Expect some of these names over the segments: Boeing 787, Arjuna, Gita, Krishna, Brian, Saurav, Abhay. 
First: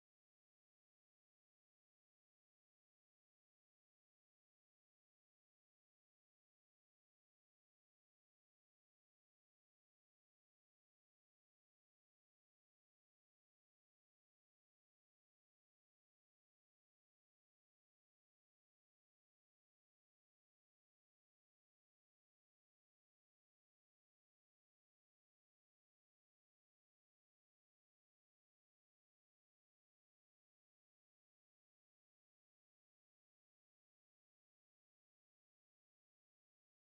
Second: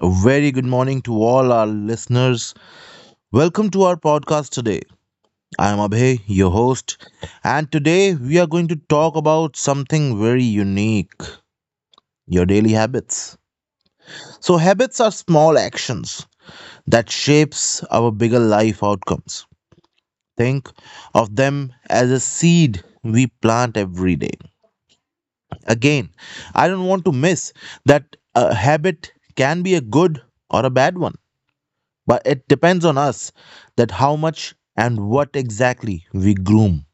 A very good morning to all our listeners. Welcome to our podcast today. I am Abhay, your host, and today we are going to talk about something very unique: your daily habits. So, habits are small actions that shapes our bigger life outcomes. Think of them as a seed we plant every day. Again, I don't want to miss that a habit can be a good or a bad one, but it depends on us that how much and what exactly we groom,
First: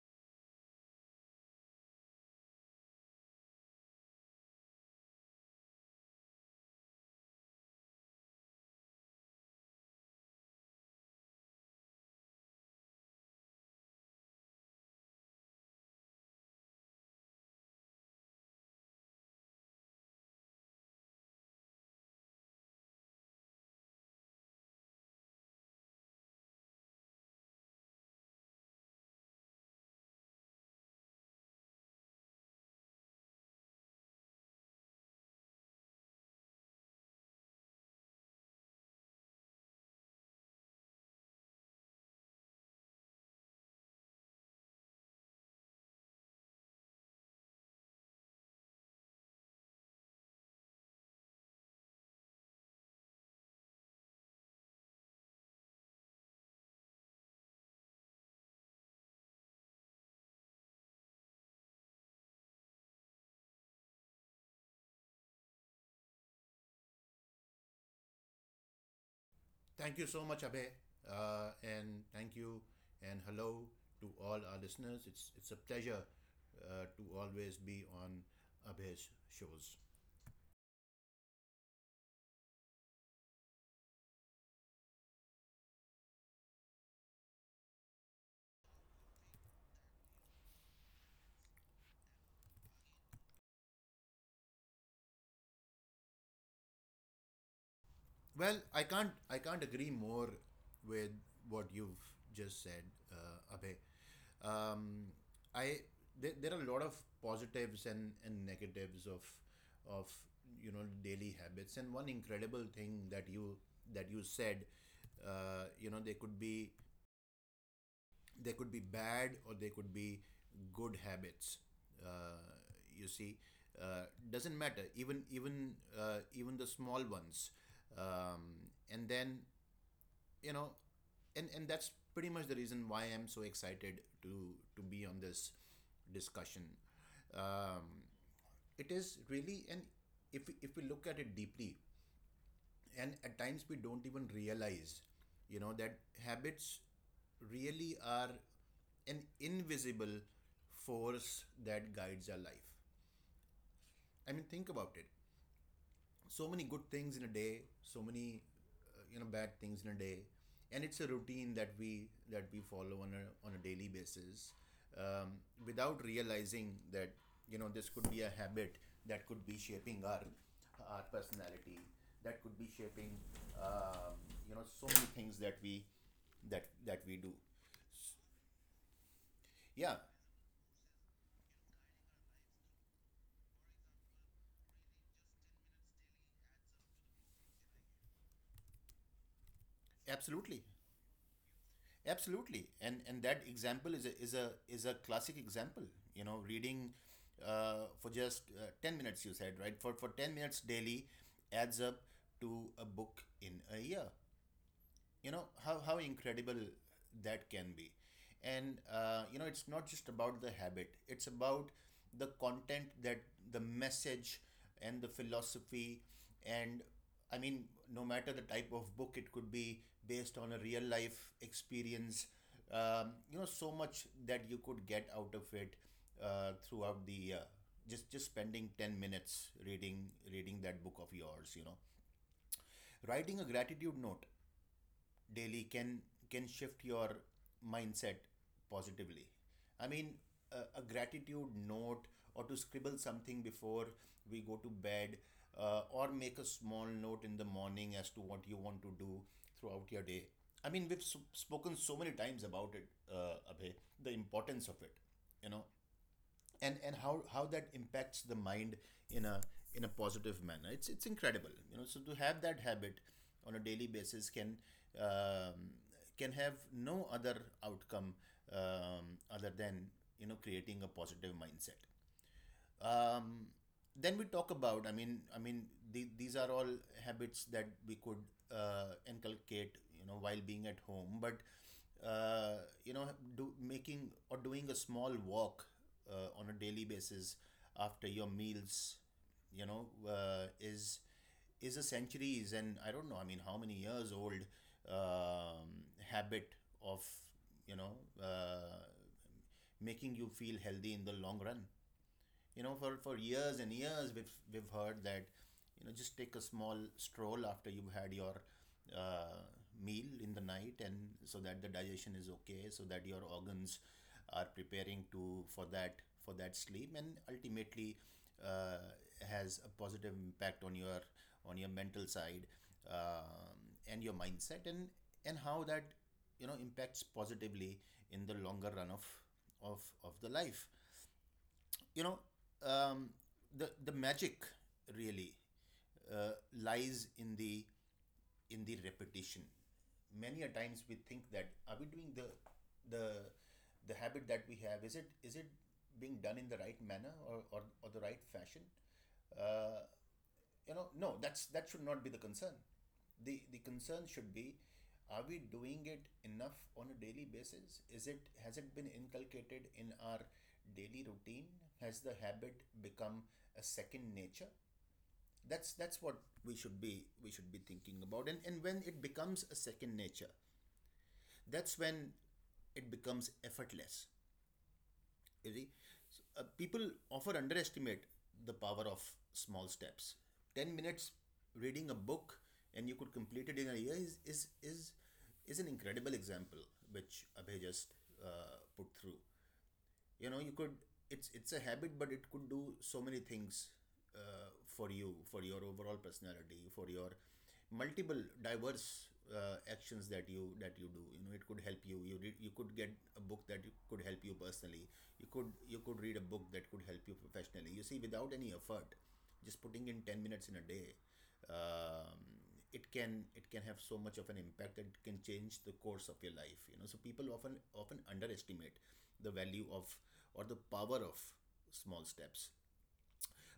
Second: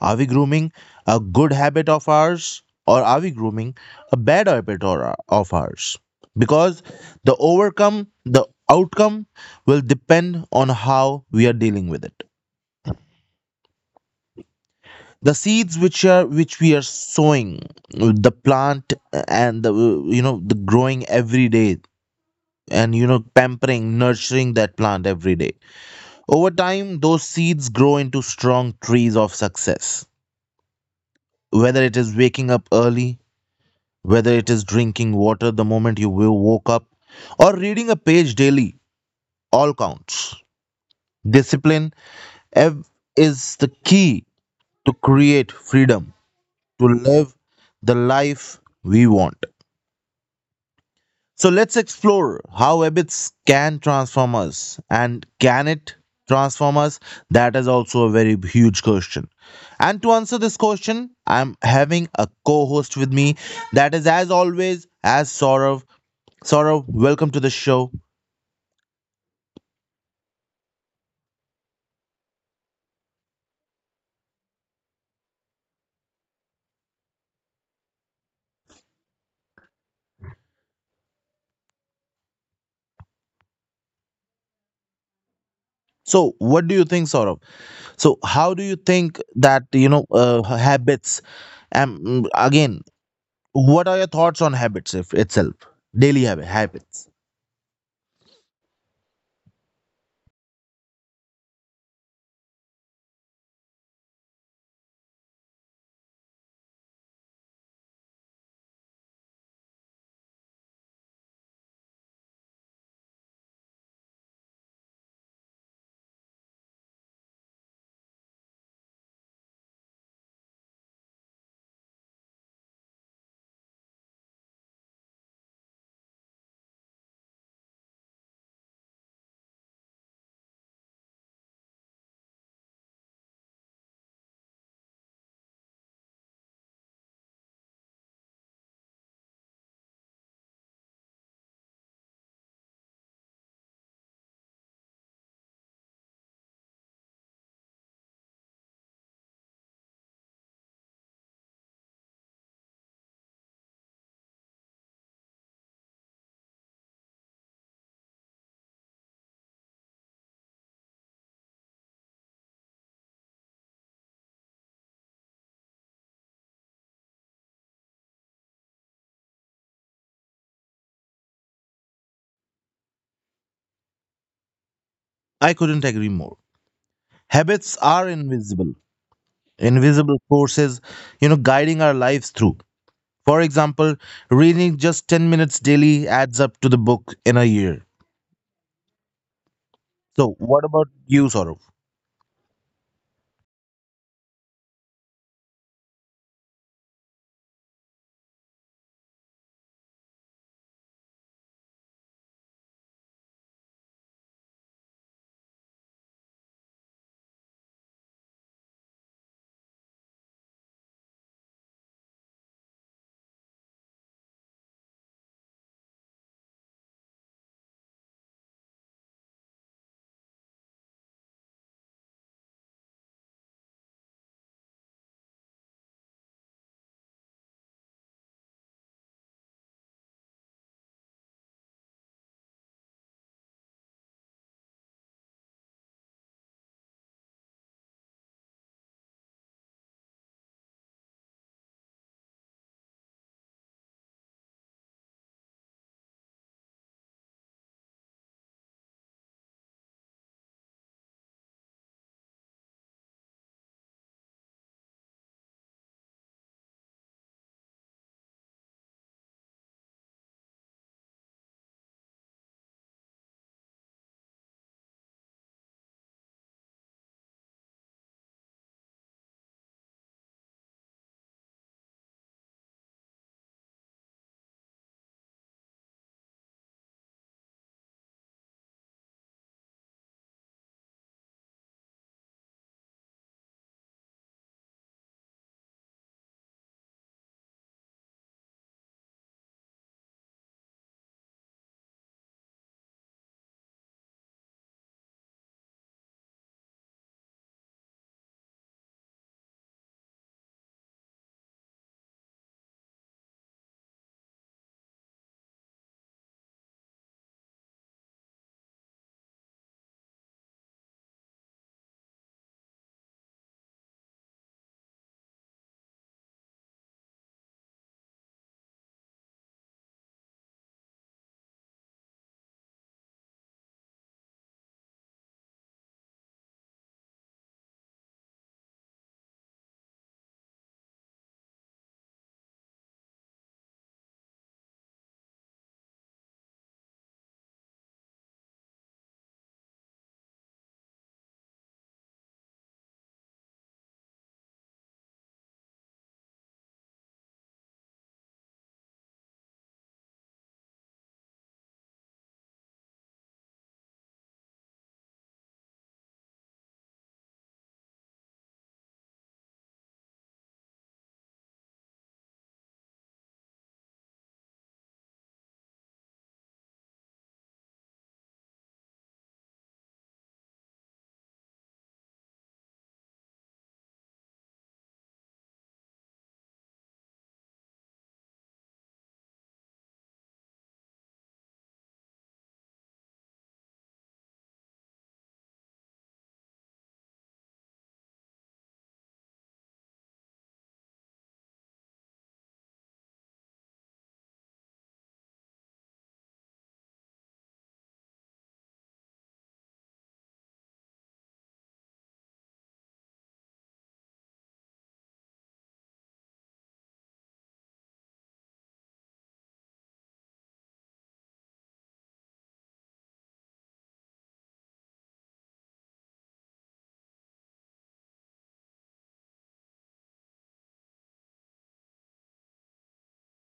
are we grooming a good habit of ours, or are we grooming a bad habit or, of ours, because the outcome will depend on how we are dealing with it, the seeds which are which we are sowing, the plant, and the the growing every day, and you know pampering, nurturing that plant every day. Over time, those seeds grow into strong trees of success. Whether it is waking up early, whether it is drinking water the moment you woke up, or reading a page daily, all counts. Discipline ev- is the key to create freedom, to live the life we want. So let's explore how habits can transform us, and can it transform us? That is also a very huge question. And to answer this question, I'm having a co host with me. That is, as always, as Saurav. Saurav, welcome to the show. Thank you so much, Abhay, and thank you and hello to all our listeners. It's a pleasure to always be on Abhay's shows. So, what do you think, Saurav? So, how do you think that, habits, again, what are your thoughts on habits if itself? Daily habits. Well, I can't agree more with what you've just said, Abhay. Um, I there are a lot of positives and negatives of you know daily habits, and one incredible thing that you said, you know, they could be bad, or they could be good habits. uh, you see, uh, doesn't matter, even the small ones, and then, you know, and that's pretty much the reason why I'm so excited to be on this discussion. um, it is really, and if we look at it deeply, and at times we don't even realize, you know, that habits really are an invisible force that guides our life. I mean, think about it. So many good things in a day, so many, you know, bad things in a day, and it's a routine that we follow on a daily basis, um, without realizing that you know this could be a habit that could be shaping our personality, that could be shaping, um, you know, so many things that I we couldn't agree more. that we do. Habits are invisible, Yeah, invisible forces, you know, guiding our lives through. For example, reading just 10 minutes daily adds up to the book in a year. So, absolutely. what about you, Saurav? Absolutely, and that example is a is a classic example. You know, reading, for just 10 minutes, you said, right? For 10 minutes daily adds up to a book in a year. You know how incredible that can be. And, you know, it's not just about the habit, it's about the content, that, the message and the philosophy, and I mean, no matter the type of book, it could be based on a real life experience. You know, so much that you could get out of it, throughout the, just spending 10 minutes reading, reading that book of yours. You know, writing a gratitude note daily can shift your mindset positively. I mean, a gratitude note, or to scribble something before we go to bed, or make a small note in the morning as to what you want to do throughout your day. I mean, we've spoken so many times about it, Abhay, the importance of it, you know, and how that impacts the mind in a in a positive manner. It's incredible, you know, so to have that habit on a daily basis can, um, can have no other outcome, other than, you know, creating a positive mindset. um, then we talk about, I mean, these are all habits that we could, inculcate, you know, while being at home. But, uh, you know, do making or doing a small walk, on a daily basis after your meals, you know, is a centuries, and I don't know, I mean, how many years old, um, habit of, you know, uh, making you feel healthy in the long run. You know, for years and years we've heard that, you know, just take a small stroll after you've had your, uh, meal in the night, and so that the digestion is okay, so that your organs are preparing to, for that, for that sleep, and ultimately, uh, has a positive impact on your mental side, um, and your mindset, and how that, you know, impacts positively in the longer run of of the life, you know. um, the magic really, lies in the repetition. Many a times we think that, are we doing the the habit that we have, is it, is it being done in the right manner, or or the right fashion, uh, you know? No, that's, that should not be the concern. The concern should be, are we doing it enough on a daily basis, is it, has it been inculcated in our daily routine, has the habit become a second nature? That's what we should be thinking about. And when it becomes a second nature, that's when it becomes effortless, you see. So, people often underestimate the power of small steps. 10 minutes reading a book and you could complete it in a year is an incredible example, which Abhay just, uh, put through. You know, you could, it's a habit, but it could do so many things, uh, for you, for your overall personality, for your multiple diverse, actions that you do. You know, it could help you, you read, you could get a book that could help you personally, you could read a book that could help you professionally, you see, without any effort, just putting in 10 minutes in a day. um, it can, it can have so much of an impact that it can change the course of your life. You know, so people often underestimate the value of, or the power of, small steps.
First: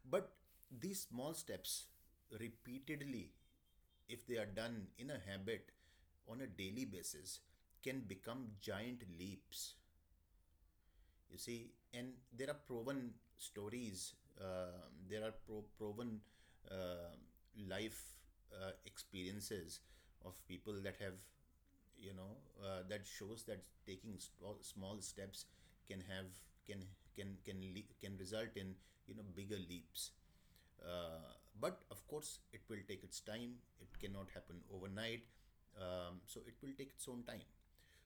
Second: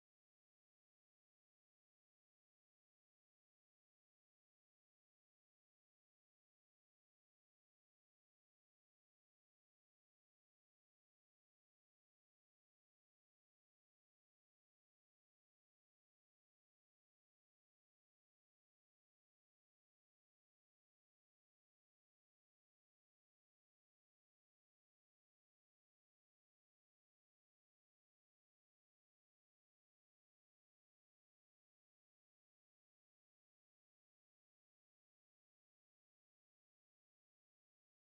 But these small steps, repeatedly, if they are done in a habit, on a daily basis, can become giant leaps, you see. And there are proven stories, there are proven, uh, life, experiences of people that have, you know, that shows that taking small steps can have, can can, can result in, you know, bigger leaps. uh, but of course, it will take its time, it cannot happen overnight. So it will take its own time.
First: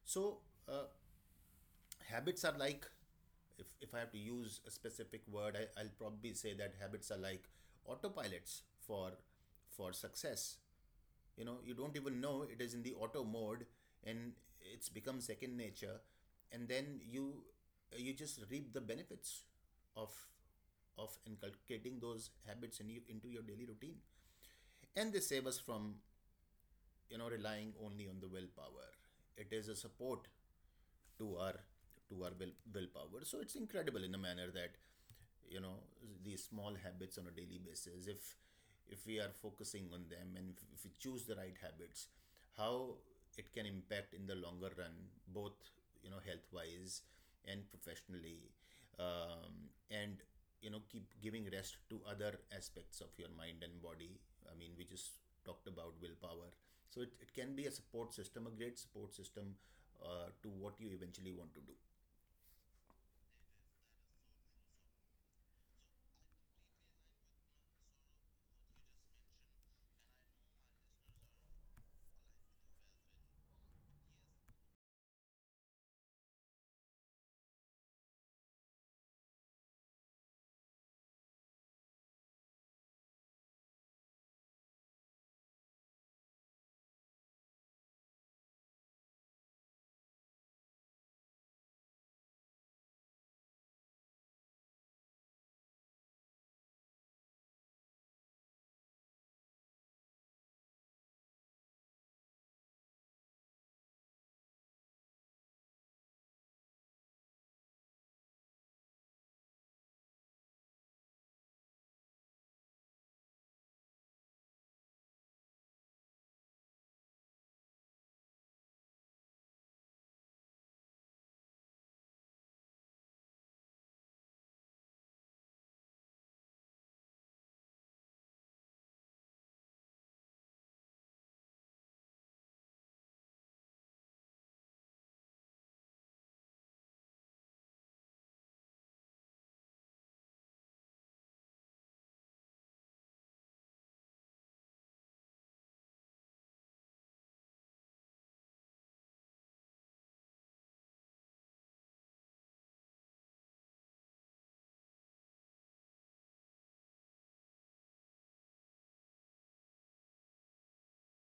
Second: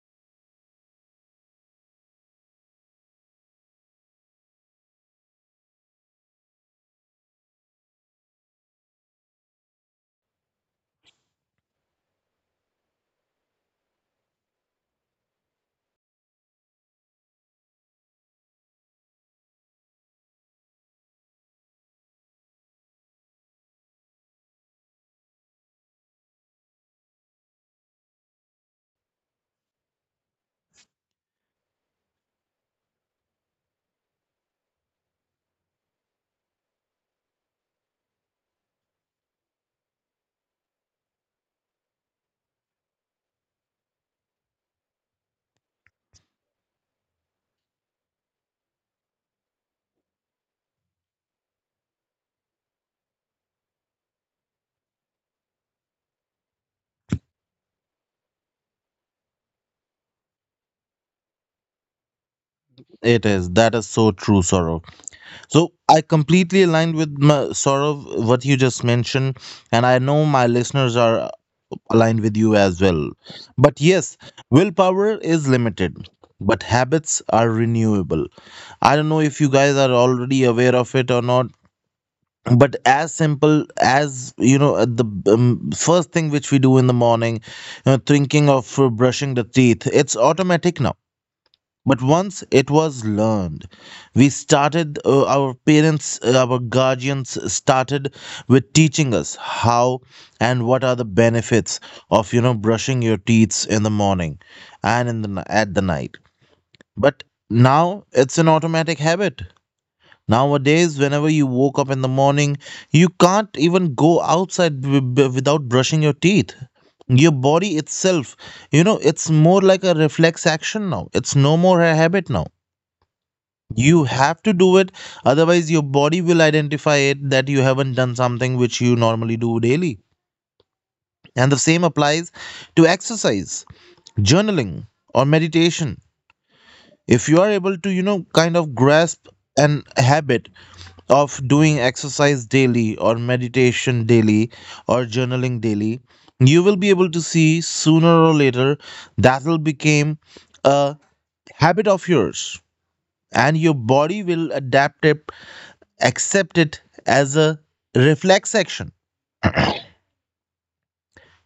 So, uh, habits are like, if I have to use a specific word, I'll probably say that habits are like autopilots for success. You know, you don't even know it is in the auto mode, and it's become second nature, and then you just reap the benefits of inculcating those habits in you, into your daily routine. And they save us from, you know, relying only on the willpower. It is a support to our to our willpower. So it's incredible in a manner that, you know, these small habits on a daily basis. If we are focusing on them, and if we choose the right habits, how it can impact in the longer run, both, you know, health wise and professionally, and you know, keep giving rest to other aspects of your mind and body. I mean, we just talked about willpower. So it can be a support system, a great support system, to what you eventually want to do. It is. That is so true, Saurav. So I completely aligned with Saurav, what you just mentioned, and I know my listeners are align with you as well. But yes, willpower is limited, but habits are renewable. I don't know if you guys are already aware of it or not. But as simple as, you know, at the first thing which we do in the morning, you know, thinking of brushing the teeth, it's automatic now, but once it was learned, we our our guardians started with teaching us how and what are the benefits of, you know, brushing your teeth in the morning and in the, at the night. But now it's an automatic habit. Nowadays, whenever you woke up in the morning, you can't even go outside without brushing your teeth, your body itself, you know, it's more like a reflex action now, it's no more a habit now, you have to do it, otherwise, your body will identify it that you haven't done something which you normally do daily. And the same applies to exercise, journaling, or meditation. If you are able to, you know, kind of grasp an habit of doing exercise daily, or meditation daily, or journaling daily, you will be able to see sooner or later that will become a habit of yours, and your body will adapt it, accept it as a reflex action.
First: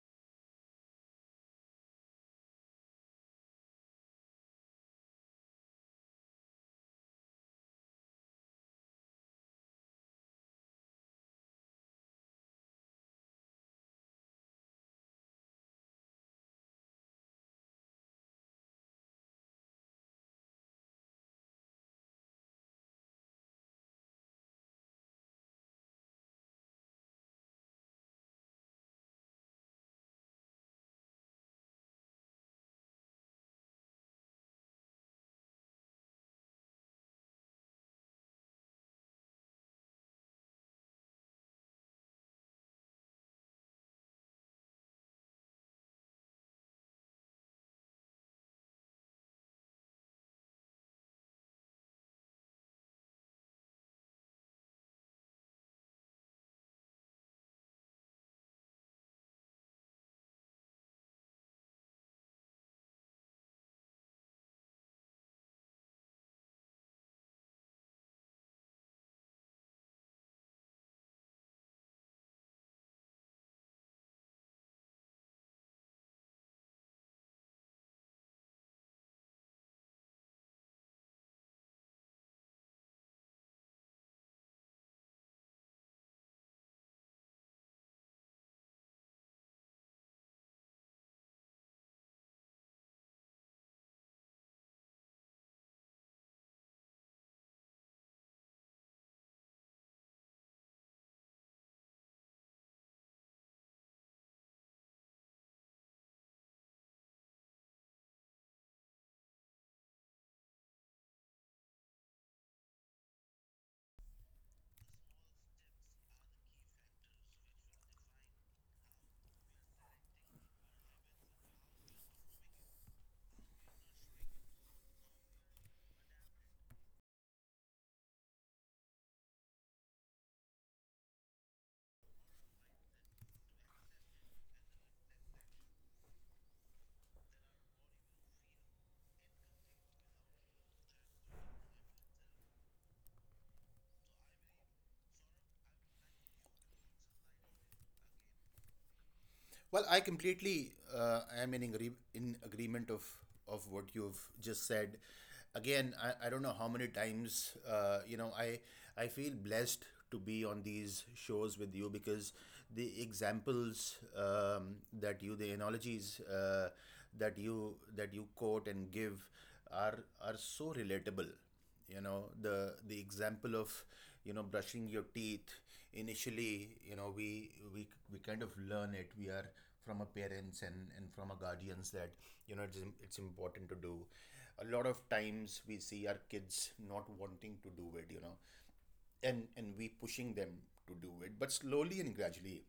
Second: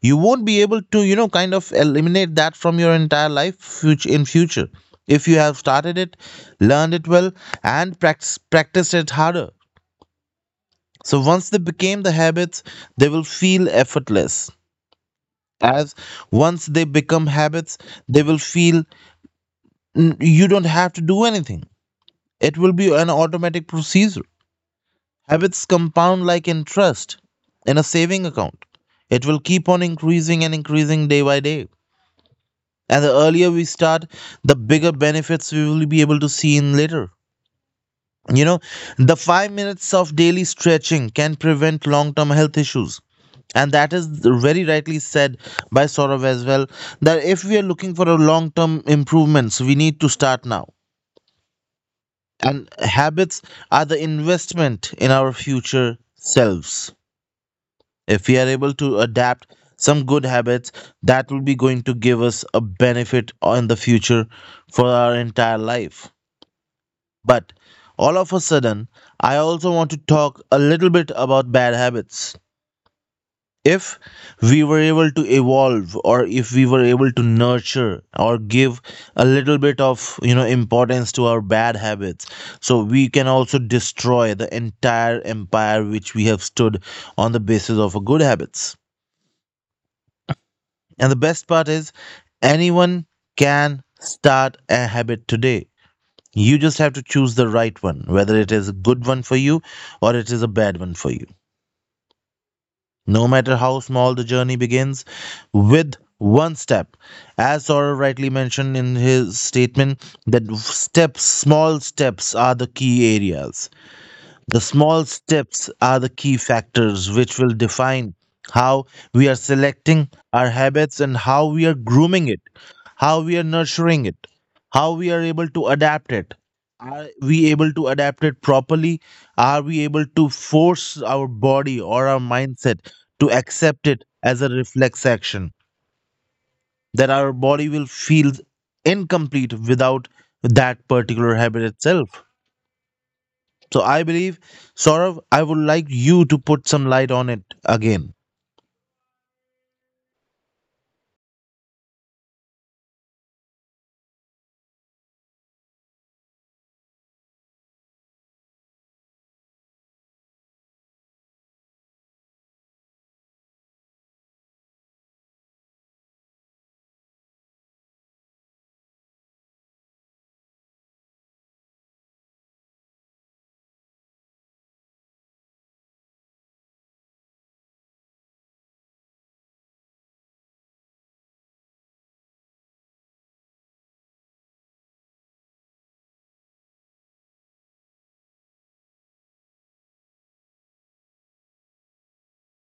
You won't be able to, you know, kind of eliminate that from your entire life in future if you have started it, learned it well, and practiced it harder. So once they became the habits, they will feel effortless. As once they become habits, they will feel, you don't have to do anything, it will be an automatic procedure. Habits compound like interest in a saving account. It will keep on increasing and increasing day by day. And the earlier we start, the bigger benefits we will be able to see in later. You know, the 5 minutes of daily stretching can prevent long term health issues. And that is very rightly said by Saurav as well, that if we are looking for a long term improvements, we need to start now. And habits are the investment in our future selves. If we are able to adapt some good habits, that will be going to give us a benefit in the future for our entire life. But all of a sudden, I also want to talk a little bit about bad habits. If we were able to evolve, or if we were able to nurture or give a little bit of, you know, importance to our bad habits, so we can also destroy the entire empire which we have stood on the basis of a good habits. And the best part is, anyone can start a habit today. You just have to choose the right one, whether it is a good one for you or it is a bad one for you. No matter how small the journey begins, with one step, as Saurabh rightly mentioned in his statement, that step, small steps are the key areas. The small steps are the key factors which will define how we are selecting our habits and how we are grooming it, how we are nurturing it, how we are able to adapt it. Are we able to adapt it properly? Are we able to force our body or our mindset to accept it as a reflex action? That our body will feel incomplete without that particular habit itself. So I believe, Saurav, I would like you to put some light on it again. Well, I completely, am in agreement of what you've just said. Again, I don't know how many times, you know, I feel blessed to be on these shows with you because the examples that you the analogies that you quote and give are so relatable you know the example of you know brushing your teeth initially you know we kind of learn it we are from our parents and from our guardians that you know it's, im- it's important to do a lot of times we see our kids not wanting to do it you know and we pushing them to do it but slowly and gradually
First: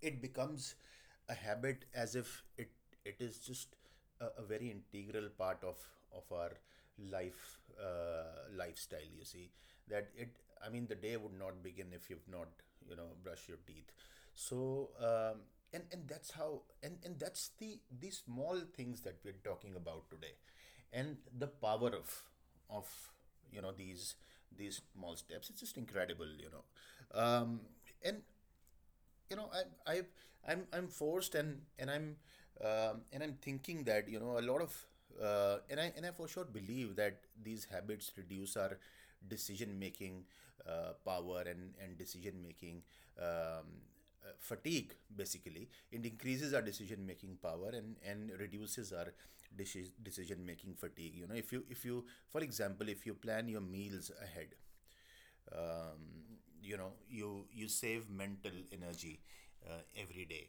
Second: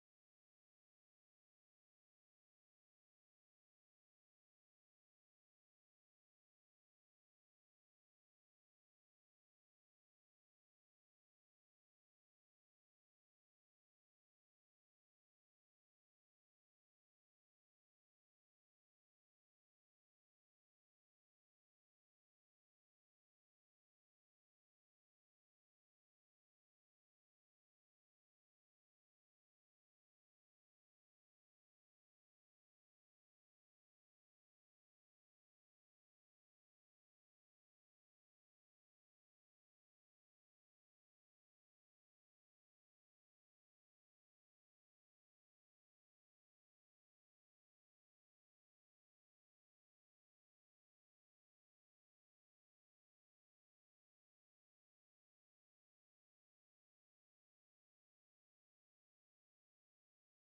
it becomes a habit as if it it is just a very integral part of our life lifestyle you see that it I mean the day would not begin if you've not you know brush your teeth so and that's how and that's the small things that we're talking about today and the power of you know these small steps it's just incredible you know um, and you know I, I'm forced, and I'm, and I'm thinking that, you know, a lot of, and I for sure believe that these habits reduce our decision making, power, and decision making, um, fatigue. Basically, it increases our decision making power, and reduces our decision making fatigue. You know, if you, if you for example, if you plan your meals ahead, you know, you save mental energy, every day.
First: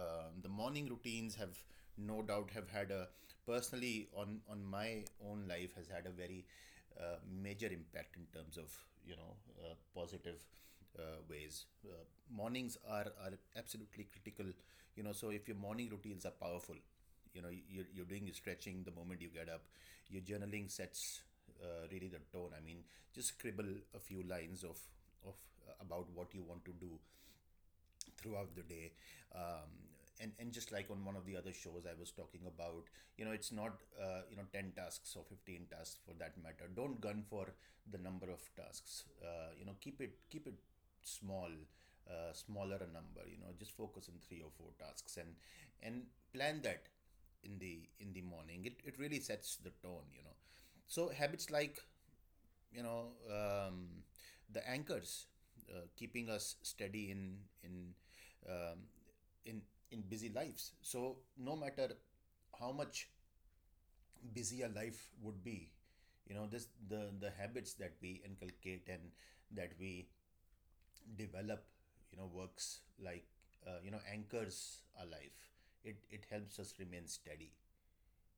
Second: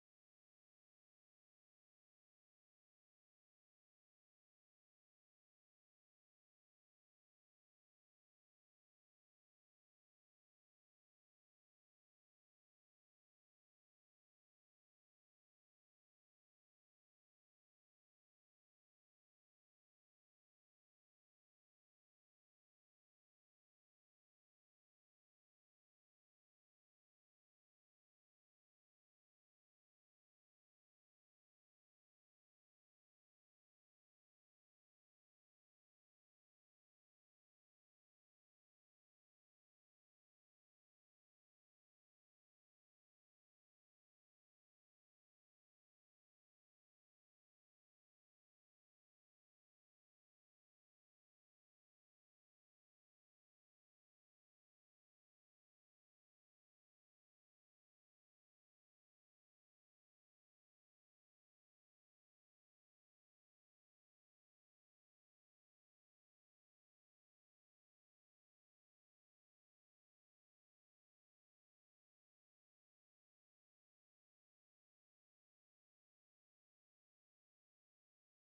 The morning routines have, no doubt, have had a, personally, on my own life, has had a very, uh, major impact in terms of, you know, positive, uh, ways. Mornings are absolutely critical. You know, so if your morning routines are powerful, you know, you're doing your stretching the moment you get up, your journaling sets, really the tone. I mean, just scribble a few lines of about what you want to do throughout the day um, and just like on one of the other shows I was talking about. You know, it's not 10 tasks or 15 tasks, for that matter. Don't gun for the number of tasks, you know, keep it small, smaller a number. You know, just focus on three or four tasks and and plan that in the morning. It really sets the tone, you know. So habits like, you know um, the anchors, keeping us steady in in um, in busy lives. So no matter how much busy a life would be, you know, this the habits that we inculcate and that we develop, you know, works like, anchors our life. It helps us remain steady,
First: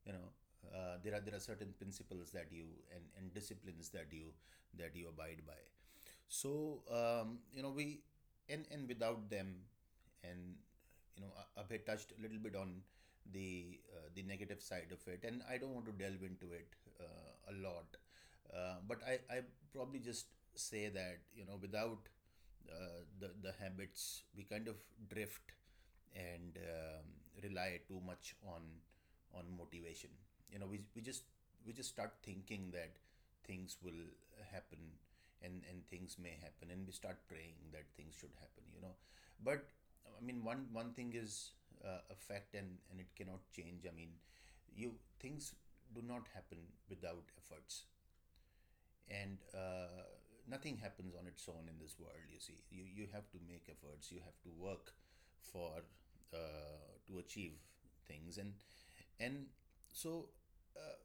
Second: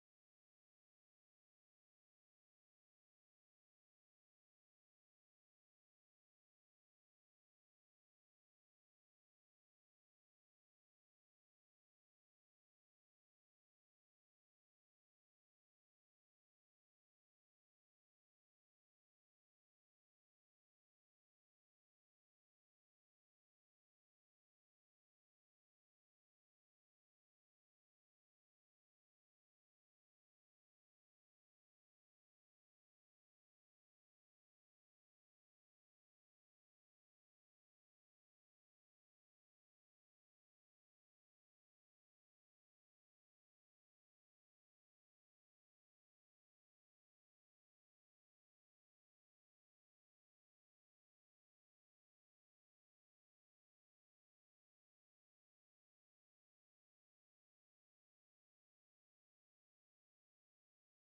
you know. There are certain principles that you and disciplines that you abide by. So you know, we and without them, and you know Abhay touched a little bit on the negative side of it, and I don't want to delve into it a lot, but I probably just say that, you know, without the habits we kind of drift and rely too much on motivation. You know, we just start thinking that things will happen, and things may happen, and we start praying that things should happen, you know. But I mean, one thing is a fact and it cannot change. I mean, you things do not happen without efforts. And nothing happens on its own in this world, you see. You have to make efforts, you have to work for, uh, to achieve things, and so, uh,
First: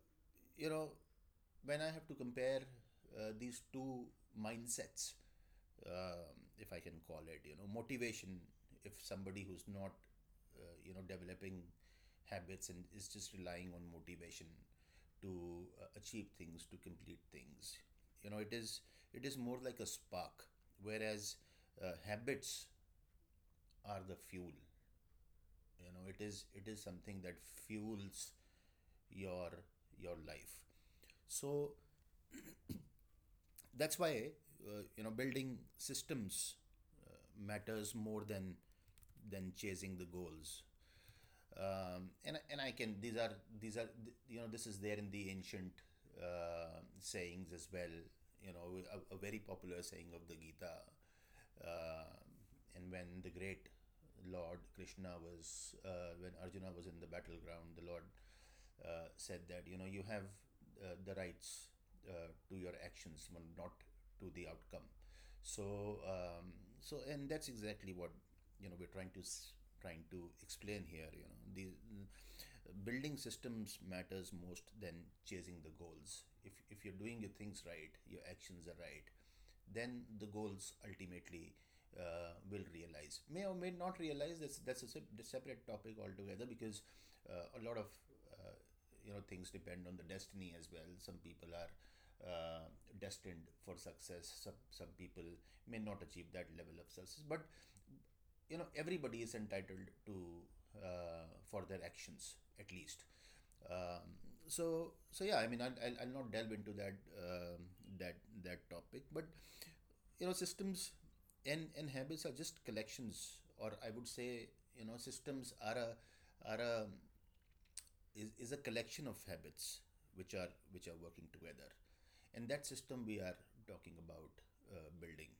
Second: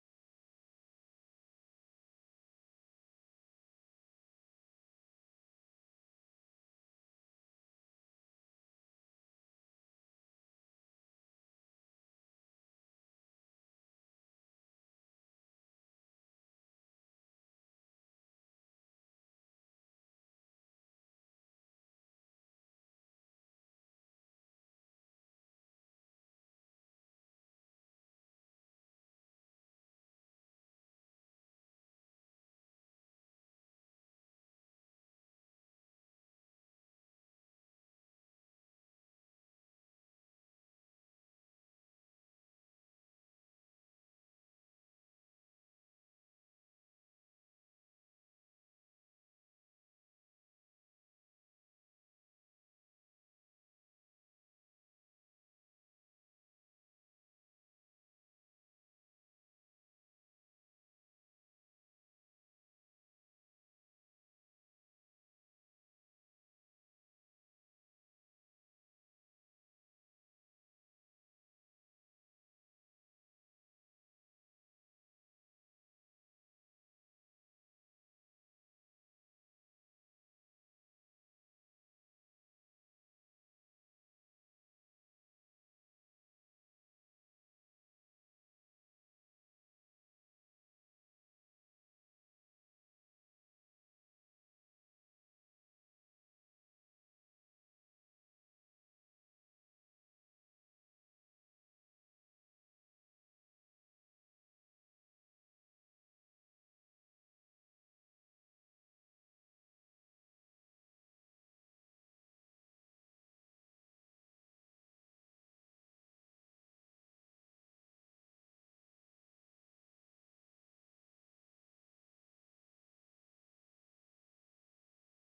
you know when I have to compare these two mindsets, um, if I can call it, you know, motivation. If somebody who's not, you know, developing habits and is just relying on motivation to achieve things, to complete things, you know, it is, it is more like a spark, whereas habits are the fuel. You know, it is, it is something that fuels your life. So that's why, you know, building systems uh, matters more than chasing the goals. And I can, these are, these are, you know, this is there in the ancient sayings as well, you know. A very popular saying of the Gita, uh, and when the great Lord Krishna was, when Arjuna was in the battleground, the Lord said that, you know, you have the rights to your actions, but not to the outcome. So, and that's exactly what, you know, we're trying to explain here, you know. Mm, Building systems matters most than chasing the goals. If you're doing your things right, your actions are right, then the goals ultimately, will realize. May or may not realize. That's a separate topic altogether, because a lot of uh, you know, things depend on the destiny as well. Some people are uh, destined for success. Some people may not achieve that level of success, but you know, everybody is entitled to, for their actions at least. um, so so yeah, I mean, I'll not delve into that, that that topic. But you know, systems and habits are just collections, or I would say, you know, systems are a, are a is a collection of habits which are working together, and that system we are talking about building,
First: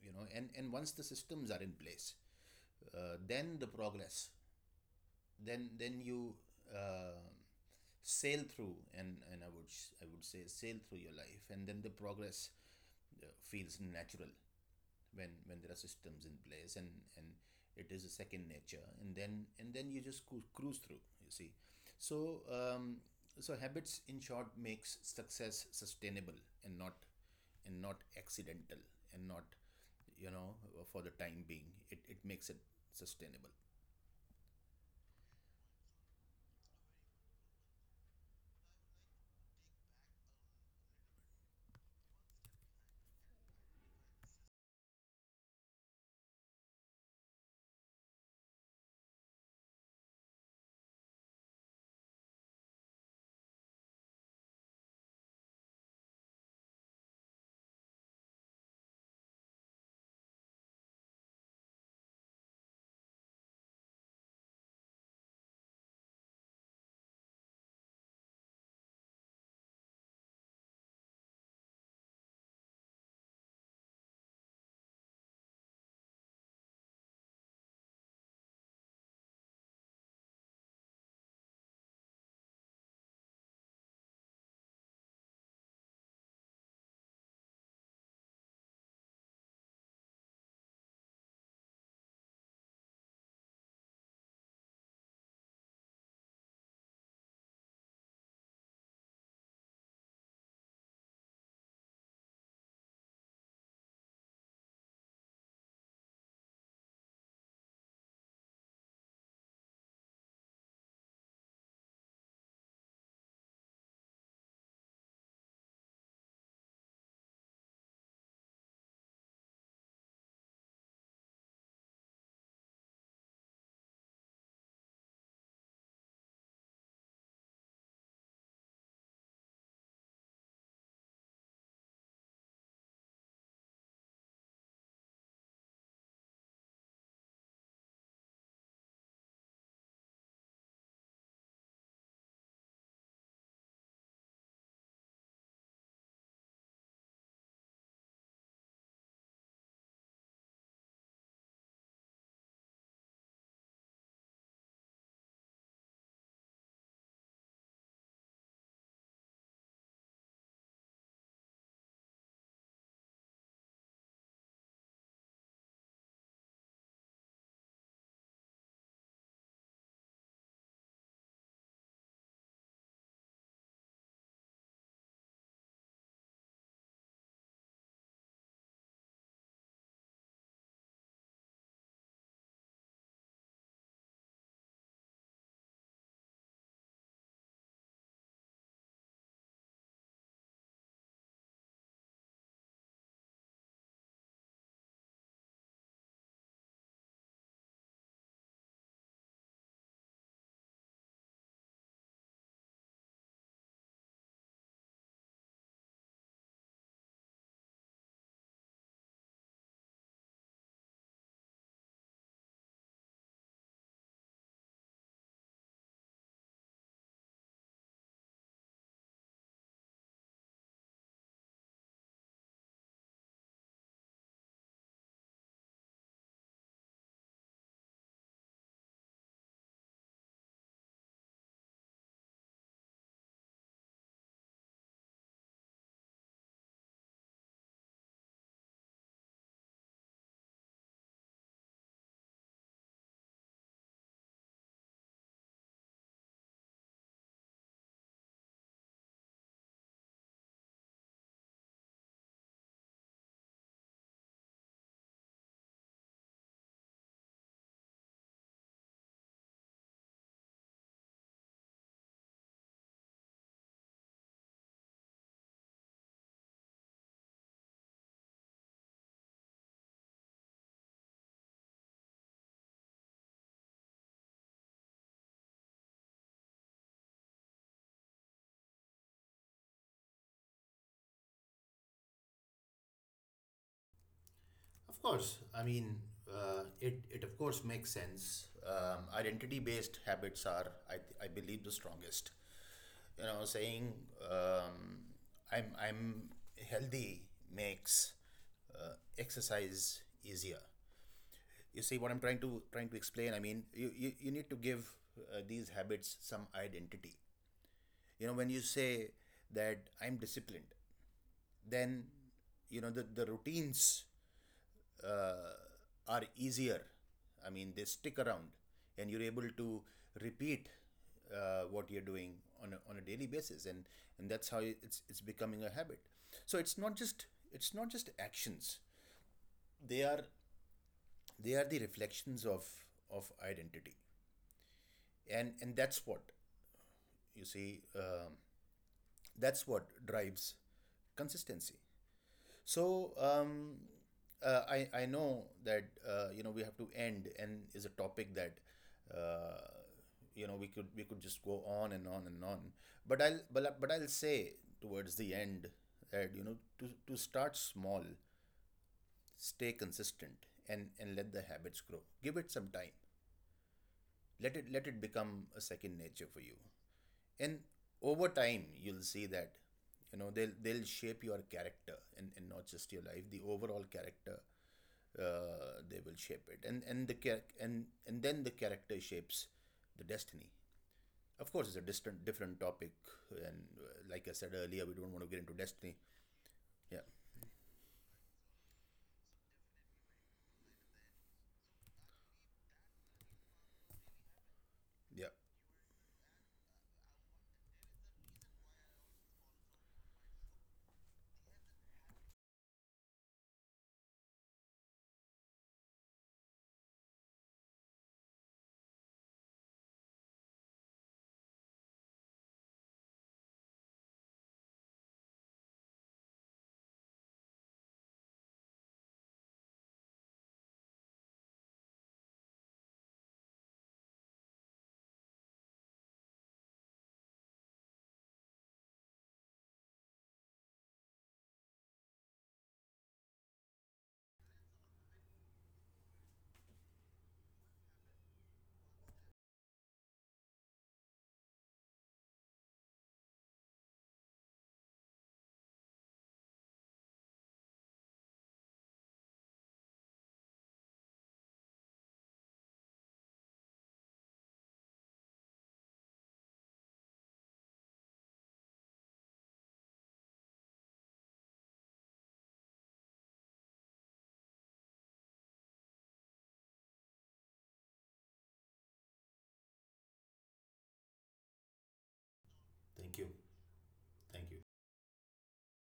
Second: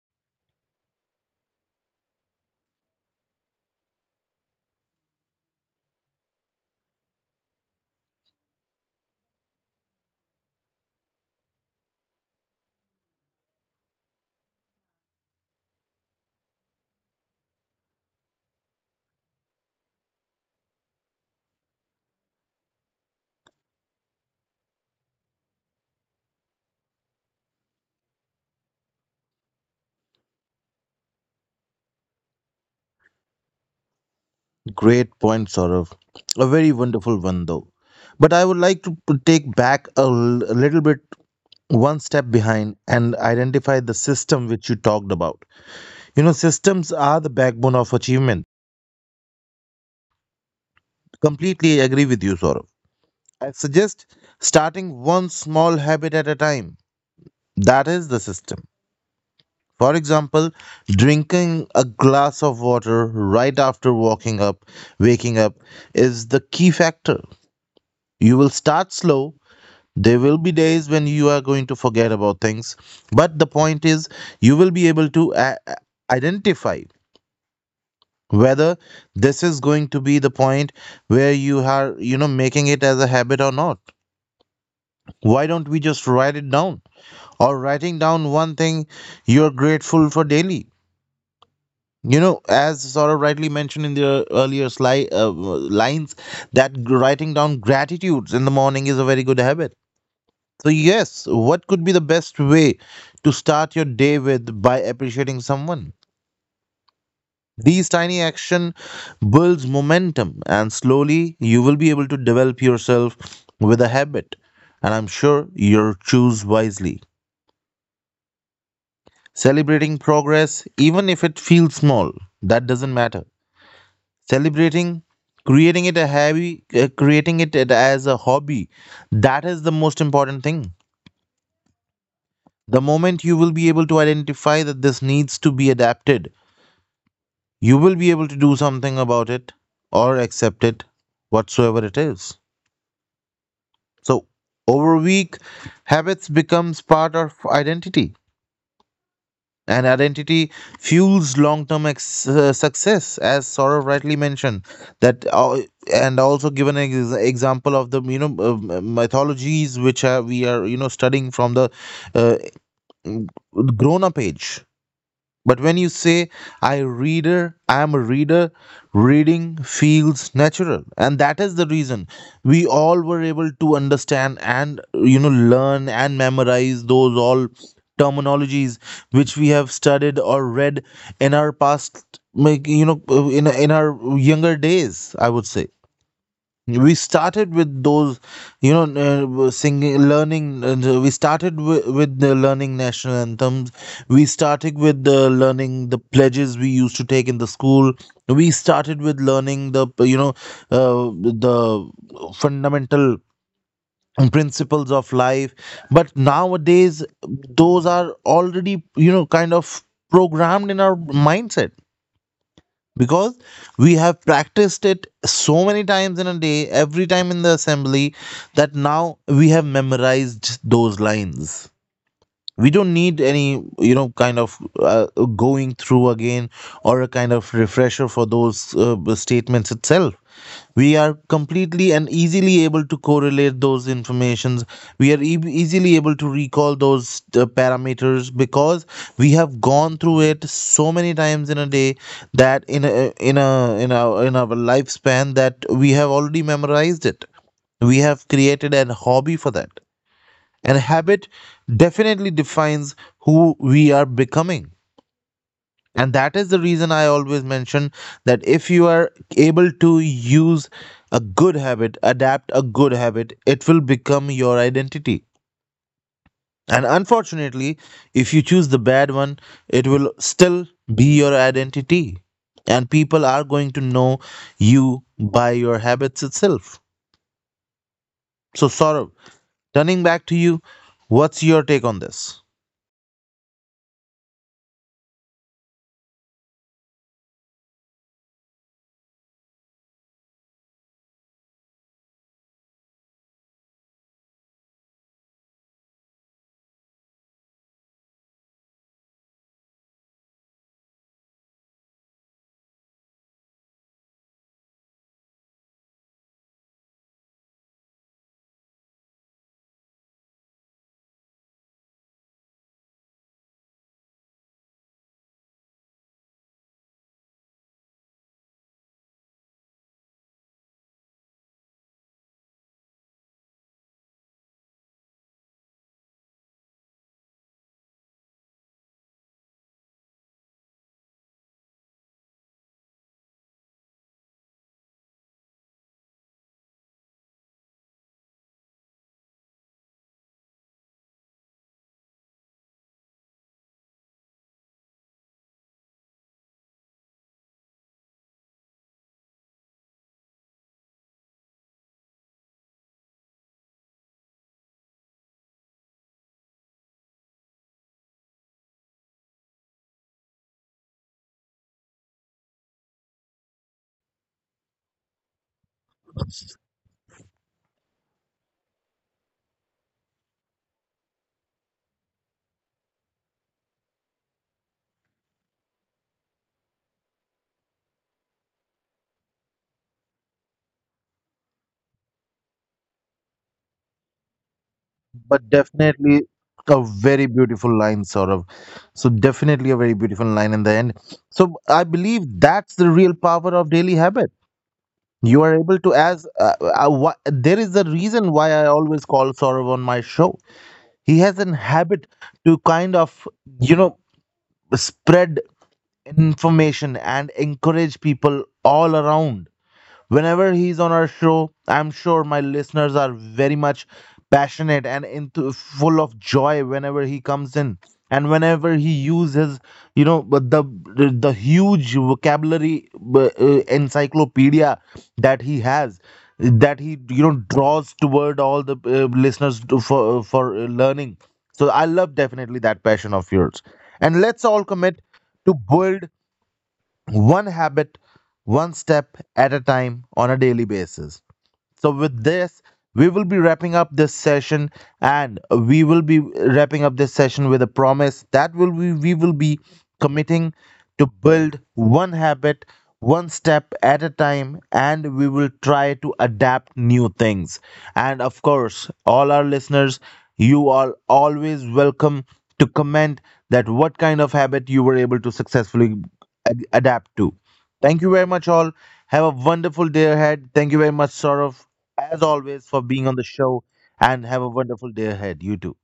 you know. And once the systems are in place, then the progress, then you uh, sail through, and I would I would say sail through your life, and then the progress feels natural when there are systems in place, and it is a second nature, and then you just cruise through, you see. so um, so habits, in short, makes success sustainable, and not and not accidental, and not you know for the time being, it makes it sustainable. Great point, Saurav. A very wonderful one, though. But I would like to take back a little bit, one step behind, and identify the system which you talked about. You know, systems are the backbone of achievement. Completely agree with you, Saurav. I suggest starting one small habit at a time. That is the system. For example, drinking a glass of water right after waking up is the key factor. You will start slow. There will be days when you are going to forget about things, but the point is you will be able to identify whether this is going to be the point where you are, you know, making it as a habit or not. Why don't we just write it down? Or writing down one thing you're grateful for daily. You know, as Saurabh rightly mentioned in the earlier lines, that writing down gratitudes in the morning is a very good habit. So, yes, what could be the best way to start your day with by appreciating someone? These tiny action builds momentum, and slowly you will be able to develop yourself with a habit. And I'm sure you'll choose wisely. Celebrating progress, even if it feels small, that doesn't matter. Celebrating, creating it as a hobby, that is the most important thing. The moment you will be able to identify that this needs to be adapted, you will be able to do something about it or accept it, whatsoever it is. So over a week, habits becomes part of identity, and identity fuels long-term success, as Saurabh rightly mentioned, that and also given an example of the, you know, mythologies which are, we are, you know, studying from the uh, grown up age. But when you say I am a reader, reading feels natural. And that is the reason we all were able to understand, and you know, learn and memorize those all terminologies which we have studied or read in our past. Make, you know, in our younger days, I would say, we started with those, you know, singing learning, we started with the learning national anthems, we started with the learning the pledges we used to take in the school, we started with learning the, you know, uh, the fundamental principles of life. But nowadays, those are already, you know, kind of programmed in our mindset, because we have practiced it so many times in a day, every time in the assembly, that now we have memorized those lines. We don't need any, you know, kind of going through again, or a kind of refresher for those statements itself. We are completely and easily able to correlate those informations. We are easily able to recall those parameters, because we have gone through it so many times in a day, that in a, in a in our lifespan, that we have already memorized it. We have created a hobby for that, and habit definitely defines who we are becoming. And that is the reason I always mention that if you are able to use a good habit, adapt a good habit, it will become your identity. And unfortunately, if you choose the bad one, it will still be your identity, and people are going to know you by your habits itself. So Saurabh, turning back to you, what's your take on this? Of course, I mean, it of course makes sense. Identity based habits are, I, I believe, the strongest. You know, saying um, I'm healthy makes exercise easier. You see what I'm trying to explain? I mean, you need to give these habits some identity. You know, when you say that I'm disciplined, then you know the routines uh, are easier. I mean, they stick around, and you're able to repeat what you're doing on a daily basis, and that's how it's becoming a habit. So it's not just, it's not just actions. They are, they are the reflections of identity, and that's what you see. That's what drives consistency. So I know that, you know, we have to end, and is a topic that, uh, you know, we could just go on and on and on. But I'll say towards the end that, you know, to start small, stay consistent, and let the habits grow. Give it some time. Let it become a second nature for you. And over time, you'll see that, you know, they'll shape your character, and not just your life, the overall character, they will shape it, and then the character shapes the destiny. Of course, it's a distant, different topic, and like I said earlier, we don't want to get But into destiny. definitely a Yeah, very beautiful line, sort of. So definitely a very beautiful line in the end. So I believe that's the real power of daily habit. yeah. You are able to as there is a reason why I always call Saurav on my show. He has an habit to kind of, you know, spread information and encourage people all around. Whenever he's on our show, I'm sure my listeners are very much passionate and into full of joy whenever he comes in. And whenever he uses, you know, but the huge vocabulary, encyclopedia that he has, that he, you know, draws toward all the listeners for learning. So I love definitely that passion of yours. And let's all commit to build one habit, one step at a time on a daily basis. So, with this, we will be wrapping up this session, and we will be wrapping up this session with a promise that we will be committing to build one habit, one step at a time, and we will try to adapt new things. And of course, all our listeners, you are always welcome to comment that what kind of habit you were able to successfully adapt to. Thank you very much, all. Have a wonderful day ahead. Thank you very much, Saurav, as always, for being on the show, and have Thank a you. wonderful day ahead. You too.